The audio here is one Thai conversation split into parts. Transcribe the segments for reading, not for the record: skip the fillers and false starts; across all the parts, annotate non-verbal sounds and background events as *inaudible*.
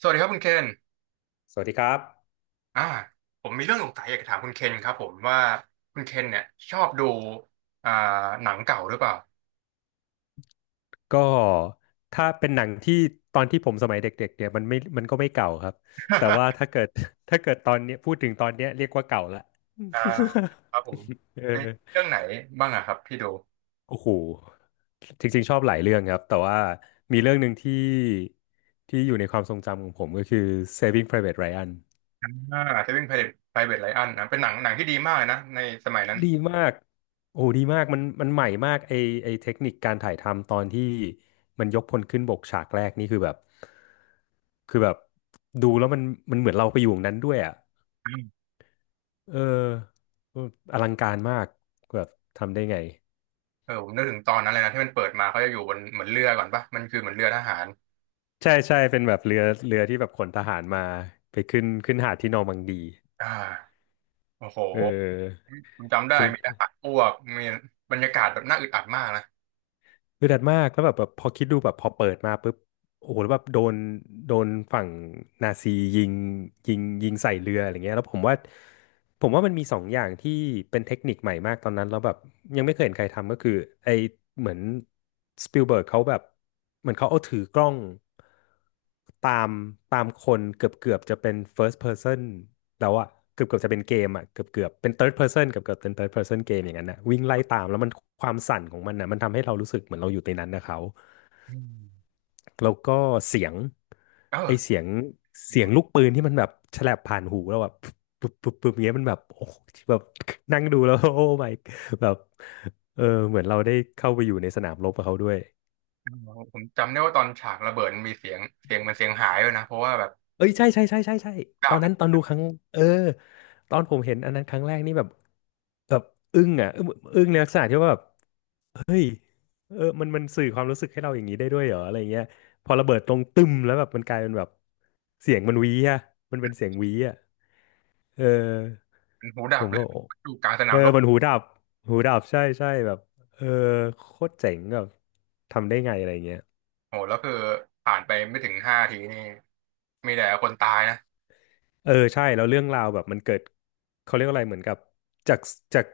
สวัสดีครับคุณเคนสวัสดีครับอ่าผมมีเรื่องสงสัยอยากจะถามคุณเคนครับผมว่าคุณเคนเนี่ยชอบดูอ่าหนังเก่าหรือเปล่าก็ถ้าเป็นหนังที่ตอนที่ผมสมัยเด็กๆเนี่ยมันก็ไม่เก่าครับแต่ว่าถ้าเกิด *laughs* ถ้าเกิดตอนเนี้ยพูดถึงตอนเนี้ยเรียกว่าเก่าละ อ่าครับผม *laughs* เออเอ๊ะเรื่องไหนบ้างอะครับที่ดูโอ้โหจริงๆชอบหลายเรื่องครับแต่ว่ามีเรื่องหนึ่งที่อยู่ในความทรงจำของผมก็คือ Saving Private Ryan อ่า Saving Private Ryan นะเป็นหนังที่ดีมากเลยนะในสมัยนั้นดีมาก โอ้ดีมากมันใหม่มากไอเทคนิคการถ่ายทำตอนที่มันยกพลขึ้นบกฉากแรกนี่คือแบบดูแล้วมันเหมือนเราไปอยู่ตรงนั้นด้วยอ่ะอืมเอออลังการมากแบบทำได้ไงเออผมนึกถึงตอนนั้นเลยนะที่มันเปิดมาเขาจะอยู่บนเหมือนเรือก่อนปะมันคือเหมือนเรือทหารใช่ใช่เป็นแบบเรือที่แบบขนทหารมาไปขึ้นหาดที่นอร์มังดีอ่าโอ้โหเออ ผมจำได้มีทหารอ้วกมีบรรยากาศแบบน่าอึดอัดมากนะเดือดมากแล้วแบบพอคิดดูแบบพอเปิดมาปุ๊บโอ้โหแล้วแบบโดนฝั่งนาซียิงยิงใส่เรืออะไรเงี้ยแล้วผมว่ามันมีสองอย่างที่เป็นเทคนิคใหม่มากตอนนั้นแล้วแบบยังไม่เคยเห็นใครทำก็คือไอเหมือนสปิลเบิร์กเขาแบบเหมือนเขาเอาถือกล้องตามตามคนเกือบจะเป็น first person แล้วอะเกือบจะเป็นเกมอะเกือบเป็น third person เกือบเป็น third person เกมอย่างนั้นนะวิ่งไล่ตามแล้วมันความสั่นของมันนะมันทำให้เรารู้สึกเหมือนเราอยู่ในนั้นนะเขา อืมแล้วก็เสียงเออ ไอเสียงลูกปืนที่มันแบบแฉลบผ่านหูแล้วแบบปุ๊บปุ๊บปุ๊บเงี้ยมันแบบโอ้โหแบบนั่งดูแล้ว *laughs* โอ้ my แบบเออเหมือนเราได้เข้าไปอยู่ในสนามรบกับเขาด้วยอ๋อผมจำได้ว่าตอนฉากระเบิดมันมีเสียงเสียงมันเสียงหายเลยนะเพราะว่าแบบเอ้ยใช่ใช่ใช่ใช่ใช่ตอนดับนั้นตอนดูครั้งเออตอนผมเห็นอันนั้นครั้งแรกนี่แบบแบบอึ้งอ่ะอึ้งในลักษณะที่ว่าแบบเออมันสื่อความรู้สึกให้เราอย่างนี้ได้ด้วยเหรออะไรเงี้ยพอระเบิดตรงตึมแล้วแบบมันกลายเป็นแบบเสียงมันหวีอ่ะมันเป็นเสียงหวีอ่ะเออ มันหูผดับมเลยว่าโอ้อยู่กลางสเอนามอรบมันหูดับหูดับใช่ใช่แบบเออโคตรเจ๋งแบบทำได้ไงอะไรเงี้ยโหแล้วคือผ่านไปไม่ถึงห้าทีนี่มีแต่คนตายนะเออใช่แล้วเรื่องราวแบบมันเกิดเขาเรียกอะไรเหมือนกับจากจาก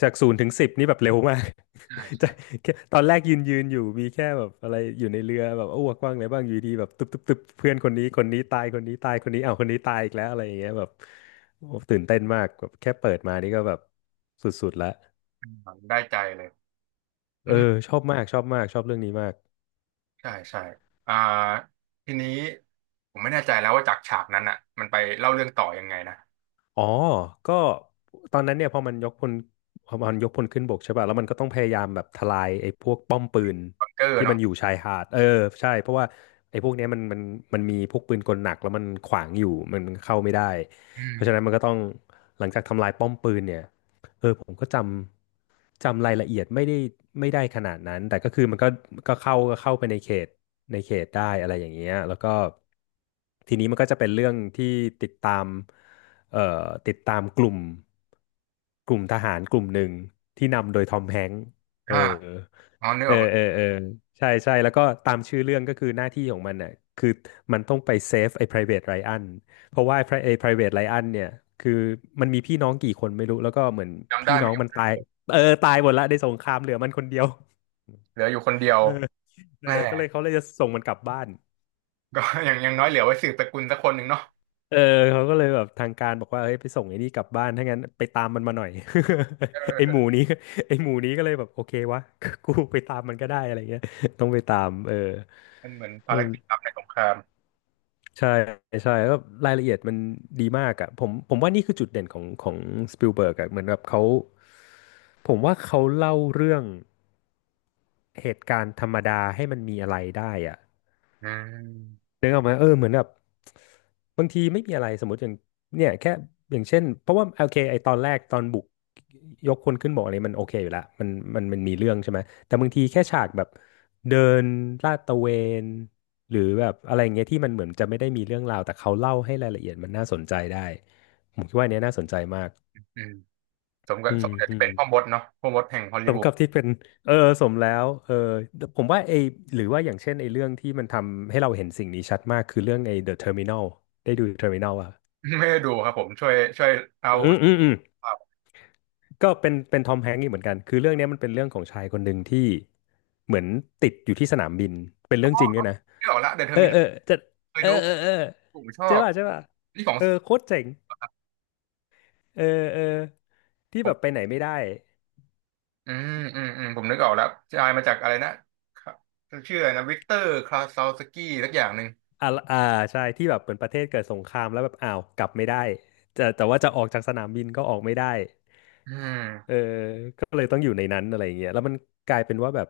จากศูนย์ถึงสิบนี่แบบเร็วมาก ใช่ *laughs* จาใช่กแค่ตอนแรกยืนอยู่มีแค่แบบอะไรอยู่ในเรือแบบอ้วกว่างอะไรบ้างอยู่ดีแบบตึ๊บตึ๊บตึ๊บเพื่อนคนนี้ตายคนนี้ตายคนนี้อ้าวคนนี้ตายอีกแล้วอะไรอย่างเงี้ยแบบโอ้ตื่นเต้นมากแบบแค่เปิดมานี่ก็แบบสุดๆแล้วอืมได้ใจเลยเออือมชอบมากชอบมากชอบเรื่องนี้มาก ใช่ใช่อ่าทีนี้ผมไม่แน่ใจแล้วว่าจากฉากนั้นอ่ะมันไปเล่าเรื่องต่อยังไงนะอ๋อก็ตอนนั้นเนี่ยพอมันยกพลขึ้นบกใช่ป่ะแล้วมันก็ต้องพยายามแบบทลายไอ้พวกป้อมปืนบังเกอร์ที่มัเนาะนอยู่ชายหาดเออใช่เพราะว่าไอ้พวกเนี้ยมันมีพวกปืนกลหนักแล้วมันขวางอยู่มันเข้าไม่ได้อืเพราะฉะนั้นมัมนก็ต้องหลังจากทำลายป้อมปืนเนี่ยเออผมก็จำรายละเอียดไม่ได้ไม่ได้ขนาดนั้นแต่ก็คือมันก็เข้าไปในเขตได้อะไรอย่างเงี้ยแล้วก็ทีนี้มันก็จะเป็นเรื่องที่ติดตาม เอ่อติดตามกลุ่มกลุ่มทหารกลุ่มหนึ่งที่นำโดยทอมแฮงค์เอออ่าอ๋อนึกเออออกเออเออใช่ใช่แล้วก็ตามชื่อเรื่องก็คือหน้าที่ของมันน่ะคือมันต้องไปเซฟไอ้ private Ryan เพราะว่าไอ้ private Ryan เนี่ยคือมันมีพี่น้องกี่คนไม่รู้แล้วก็เหมือนจำได้พี่ไหน้มองมันตายเออตายหมดละในสงครามเหลือมันคนเดียวเหลืออยู่คนเดียวเออเออแม่ก็เลยเขาเลยจะส่งมันกลับบ้าน ก็ *laughs* อย่างน้อยเหลือไว้สืบตระกูลสักคนหนึ่งเนาะเออเขาก็เลยแบบทางการบอกว่าเฮ้ยไปส่งไอ้นี่กลับบ้านถ้างั้นไปตามมันมาหน่อย เอ *laughs* อไอ้หมูนี้ไอ้หมูนี้ก็เลยแบบโอเควะ *laughs* กูไปตามมันก็ได้อะไรเงี้ยต้องไปตามเออมันเหมือนเอภาอรกิจลับในสงคราม ใช่ใช่แล้วรายละเอียดมันดีมากอะผมว่านี่คือจุดเด่นของของสปิลเบิร์กอะเหมือนแบบเขาผมว่าเขาเล่าเรื่องเหตุการณ์ธรรมดาให้มันมีอะไรได้อะ อืมนึกออกไหมเออเหมือนแบบบางทีไม่มีอะไรสมมติอย่างเนี่ยแค่อย่างเช่นเพราะว่าโอเคไอตอนแรกตอนบุกยกคนขึ้นบอกอะไรมันโอเคอยู่ละมันมีเรื่องใช่ไหมแต่บางทีแค่ฉากแบบเดินลาดตระเวนหรือแบบอะไรอย่างเงี้ยที่มันเหมือนจะไม่ได้มีเรื่องราวแต่เขาเล่าให้รายละเอียดมันน่าสนใจได้ผมคิดว่าอันเนี้ยน่าสนใจมากอืมสมกัอืบสมมกับอืที่ม เป็นพ่อมดเนาะพ่อมดแห่งฮอลสลีมวูด กับที่เป็นเออสมแล้วเออผมว่าไอหรือว่าอย่างเช่นไอเรื่องที่มันทำให้เราเห็นสิ่งนี้ชัดมากคือเรื่องไอ The Terminal ได้ดู Terminal อ่ะ *laughs* ไม่ได้ดูครับผมช่วยเอาอืมอืมอืมก็เป็นทอมแฮงก์อีกเหมือนกันคือเรื่องเนี้ยมันเป็นเรื่องของชายคนหนึ่งที่เหมือนติดอยู่ที่สนามบินเป็นเรื่องจริงด้วยนะไม่ออกละเดอะเทอเอร์อมินอเอลอจะเคยเออดูเออเออผมชอใช่บป่ะใช่ป่ะนี่ของเออโคตรเจ๋งครับเออเออที่ผแบบไปมไหนไม่ได้ อืมอืมอืมผมนึกออกแล้วชายมาจากอะไรนะครับชื่ออะไรนะวิกเตอร์คลาซาวสกี้สักอย่างหนึ่งอ่าอ่าใช่ที่แบบเหมือนประเทศเกิดสงครามแล้วแบบอ้าวกลับไม่ได้แต่ว่าจะออกจากสนามบินก็ออกไม่ได้อืเอม อก็เลยต้องอยู่ในนั้นอะไรอย่างเงี้ยแล้วมันกลายเป็นว่าแบบ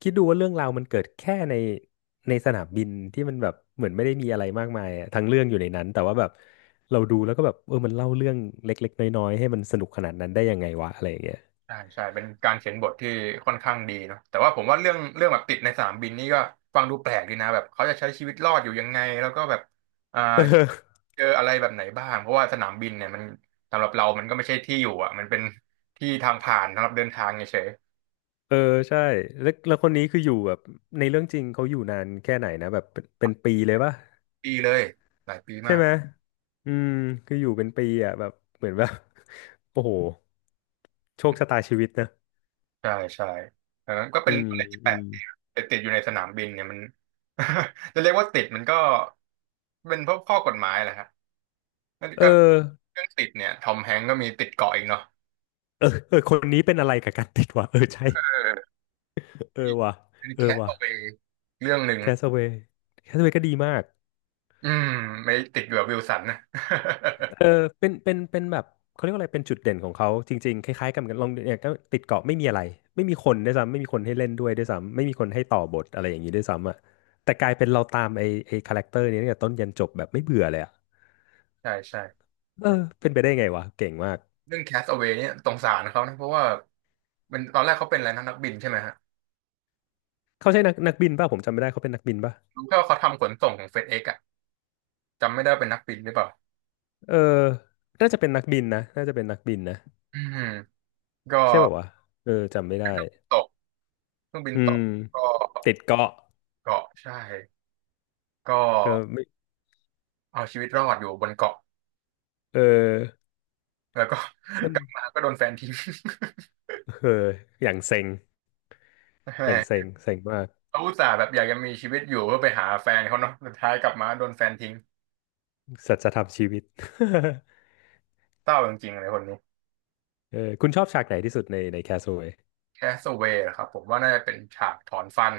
คิดดูว่าเรื่องราวมันเกิดแค่ในสนามบินที่มันแบบเหมือนไม่ได้มีอะไรมากมายอะทั้งเรื่องอยู่ในนั้นแต่ว่าแบบเราดูแล้วก็แบบเออมันเล่าเรื่องเล็กๆน้อยๆให้มันสนุกขนาดนั้นได้ยังไงวะอะไรอย่างเงี้ย ใช่ใช่เป็นการเขียนบทที่ค่อนข้างดีเนาะแต่ว่าผมว่าเรื่องแบบติดในสนามบินนี่ก็ฟังดูแปลกดีนะแบบเขาจะใช้ชีวิตรอดอยู่ยังไงแล้วก็แบบอ่า *laughs* เออเจออะไรแบบไหนบ้างเพราะว่าสนามบินเนี่ยมันสำหรับเรามันก็ไม่ใช่ที่อยู่อ่ะมันเป็นที่ทางผ่านสำหรับเดินทางเฉยเออใช่แล้วแล้วคนนี้คืออยู่แบบในเรื่องจริงเขาอยู่นานแค่ไหนนะแบบเป็นปีเลยป่ะ ๆปีเลยหลายปีใช่มากไหมอืมคืออยู่เป็นปีอ่ะแบบเหมือนแบบ *laughs* โอ้โหโชคชะตาชีวิตนะใช่ใช่เออก็เป็อืนมอะไรที่แปอืลกมดีนะแต่ติดอยู่ในสนามบินเนี่ยมัน *laughs* จะเรียกว่าติดมันก็เป็นเพราะข้อกฎหมายแหละฮะนั่นเอก็อเรื่องติดเนี่ยทอมแฮงก์ก็มีติดเกาะอีกเนาะ เออเออคนนี้เป็นอะไรกับการติดวะเออใช่เออว่ะเป็นเอแคอทว่ะเอาไปเรื่องหนึ่งแคสเวย์แคสเวย์ก็ดีมากอืมไม่ติดอยู่กับวิลสันนะ เออเป็นแบบเขาเรียกว่าอะไรเป็นจุดเด่นของเขาจริงๆคล้ายๆกันเหมือนกันลองเนี่ยก็ติดเกาะไม่มีอะไรไม่มีคนด้วยซ้ำไม่มีคนให้เล่นด้วยด้วยซ้ำไม่มีคนให้ต่อบทอะไรอย่างนี้ด้วยซ้ำอ่ะแต่กลายเป็นเราตามไอ้คาแรคเตอร์นี้ตั้งแต่ต้นยันจบแบบไม่เบื่อเลยอ่ะ *laughs* ใช่ใช่เออเป็นไปได้ไงวะเก่งมากเรื่องแคส t อ w a ว y เนี่ยสงสารเขานะเพราะว่าเป็นตอนแรกเขาเป็นอะไรนะนักบินใช่ไหมฮะเขาใช่นักบินป่ะผมจำไม่ได้เขาเป็นนักบินป่ะรู้แค่ว่าเขาทำขนส่งของเฟดเอ็กอะจำไม่ได้ว่าเป็นนักบินหรือเปล่าเออน่าจะเป็นนักบินนะน่าจะเป็นนักบินนะอืมก็ใช่ป่าววะเออจำไม่ได้ตกเครื่องบินอืตมกก็ติดเกาะเกาะใช่ก็ก็ไม่เอาชีวิตรอดอยู่บนเกาะเออแล้วก็ ส้ *laughs* นกลับมาก็โดนแฟนทิ้ง เอออย่างเซ็ง *laughs* แหอย่างเซ็มงเซ็งมากเขาอุตส่าห์แบบอยากจะมีชีวิตอยู่เพื่อไปหาแฟนเขาเนาะสุดท้ายกลับมาโดนแฟนทิ้งสัจธรรมชีวิต *laughs* เศร้าจริงๆเลยคนนี้ เออคุณชอบฉากไหนที่สุดในในแคสโ a เว y แคสเวย์ครับผมว่าน่าจะเป็นฉากถอนฟัน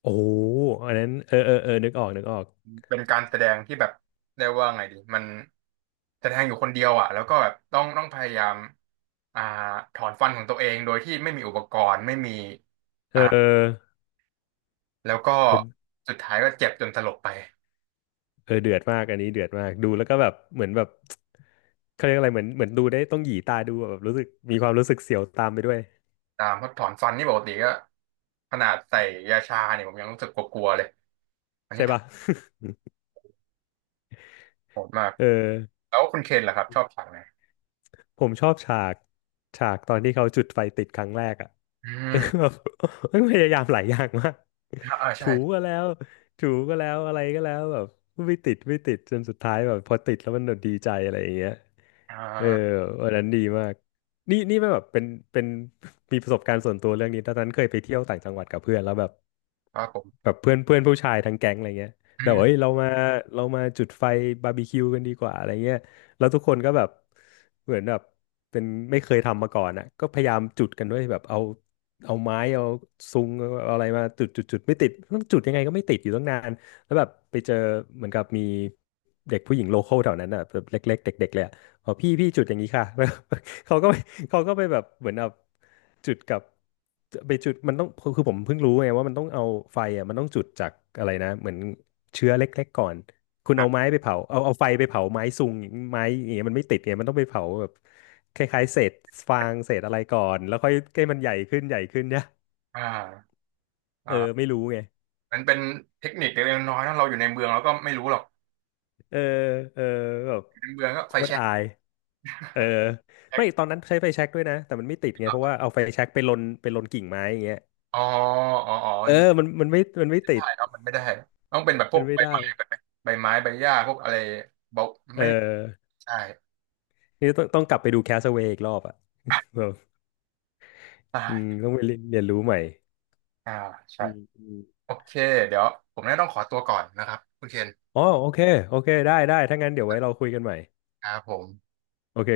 โอ้โหอันนั้นเออเออเออนึกออกนึกออกเป็นการแสดงที่แบบเรียกว่าไงดีมันแสดงอยู่คนเดียวอ่ะแล้วก็แบบต้องพยายามอ่าถอนฟันของตัวเองโดยที่ไม่มีอุปกรณ์ไม่มีเอ่าออแล้วก็เออ สุดท้ายก็เจ็บจนสลบไปเออเดือดมากอันนี้เดือดมากดูแล้วก็แบบเหมือนแบบเขาเรียกอะไรเหมือนเหมือนดูได้ต้องหยีตาดูอะแบบรู้สึกมีความรู้สึกเสียวตามไปด้วยตามเพราะถอนฟันนี่ปกติก็ขนาดใส่ยาชาเนี่ยผมยังรู้สึกกลัวๆเลยใช่ปะ โหด *laughs* มากเออแล้วคุณเคนล่ะครับชอบฉากไหนผมชอบฉากตอนที่เขาจุดไฟติดครั้งแรกอ่ะ อื *laughs* เออมแบบพยายามหลายอย่างมากอ่าใช่ถูก็แล้วถูก็แล้วอะไรก็แล้วแบบไม่ติดไม่ติดจนสุดท้ายแบบพอติดแล้วมันดีใจอะไรอย่างเงี้ย อ่เออาวันนั้นดีมากนี่ไม่แบบเป็นมีประสบการณ์ส่วนตัวเรื่องนี้ตอนนั้นเคยไปเที่ยวต่างจังหวัดกับเพื่อนแล้วแบบครับผมแบบเพื่อนเพื่อนผู้ชายทั้งแก๊งอะไรเงี้ยอืแล้วบอเ้ยมเรามาจุดไฟบาร์บีคิวกันดีกว่าอะไรเงี้ยแล้วทุกคนก็แบบเหมือนแบบเป็นไม่เคยทำมาก่อนอ่ะก็พยายามจุดกันด้วยแบบเอาเอาไม้เอาซุงเอาอะไรมาจุดไม่ติดต้องจุดยังไงก็ไม่ติดอยู่ตั้งนานแล้วแบบไปเจอเหมือนกับมีเด็กผู้หญิงโลคอลแถวนั้นอ่ะแบบเล็กๆเด็กๆเลยอะ อ๋อพี่พี่จุดอย่างนี้ค่ะ *laughs* เขาก็ไปเขาก็ไปแบบเหมือนแบบจุดกับไปจุดมันต้องคือผมเพิ่งรู้ไงว่ามันต้องเอาไฟอ่ะมันต้องจุดจากอะไรนะเหมือนเชื้อเล็กๆก่อนคุณเอาไม้ไปเผาเอาไฟไปเผาไม้ซุงงไม้อย่างเงี้ยมันไม่ติดไงมันต้องไปเผาแบบคล้ายๆเศษฟางเศษอะไรก่อนแล้วค่อยให้มันใหญ่ขึ้นใหญ่ขึ้นเนี่ยอ่าเอออ่า ไม่รู้ไง มันเป็นเทคนิคเล็กๆน้อยๆนะเราอยู่ในเมืองเราก็ไม่รู้หรอกเออเออแบบอยู่ในเมืองก็โคไฟตรแช็กอายเออแช็ไม่กตอนนั้นใช้ไฟแช็กด้วยนะแต่มันไม่ติดไงเพราะว่าเอาไฟแช็กไปลนกิ่งไม้อย่างเงี้ยอ๋ออ๋ออ๋อมัเอนอไม่มันไม่ติได้ดครับมันไม่ได้ต้องเป็นแบบพมัวนกไม่ใบได้ไม้ใบไม้ใบหญ้าพวกอะไรเบาเออไม่ใช่ นี่ต้องกลับไปดูแคสเวย์อีกรอบอ่ะแบ *laughs* บอืมอ่าต้องไปเรียนรู้ใหม่อ่าใช่อืมอมโอเคเดี๋ยวผมน่าต้องขอตัวก่อนนะครับคุณเคนอ๋อโอเคโอเคได้ถ้างั้นเดี๋ยวไว้เราคุยกันใหม่ครับผมโอเค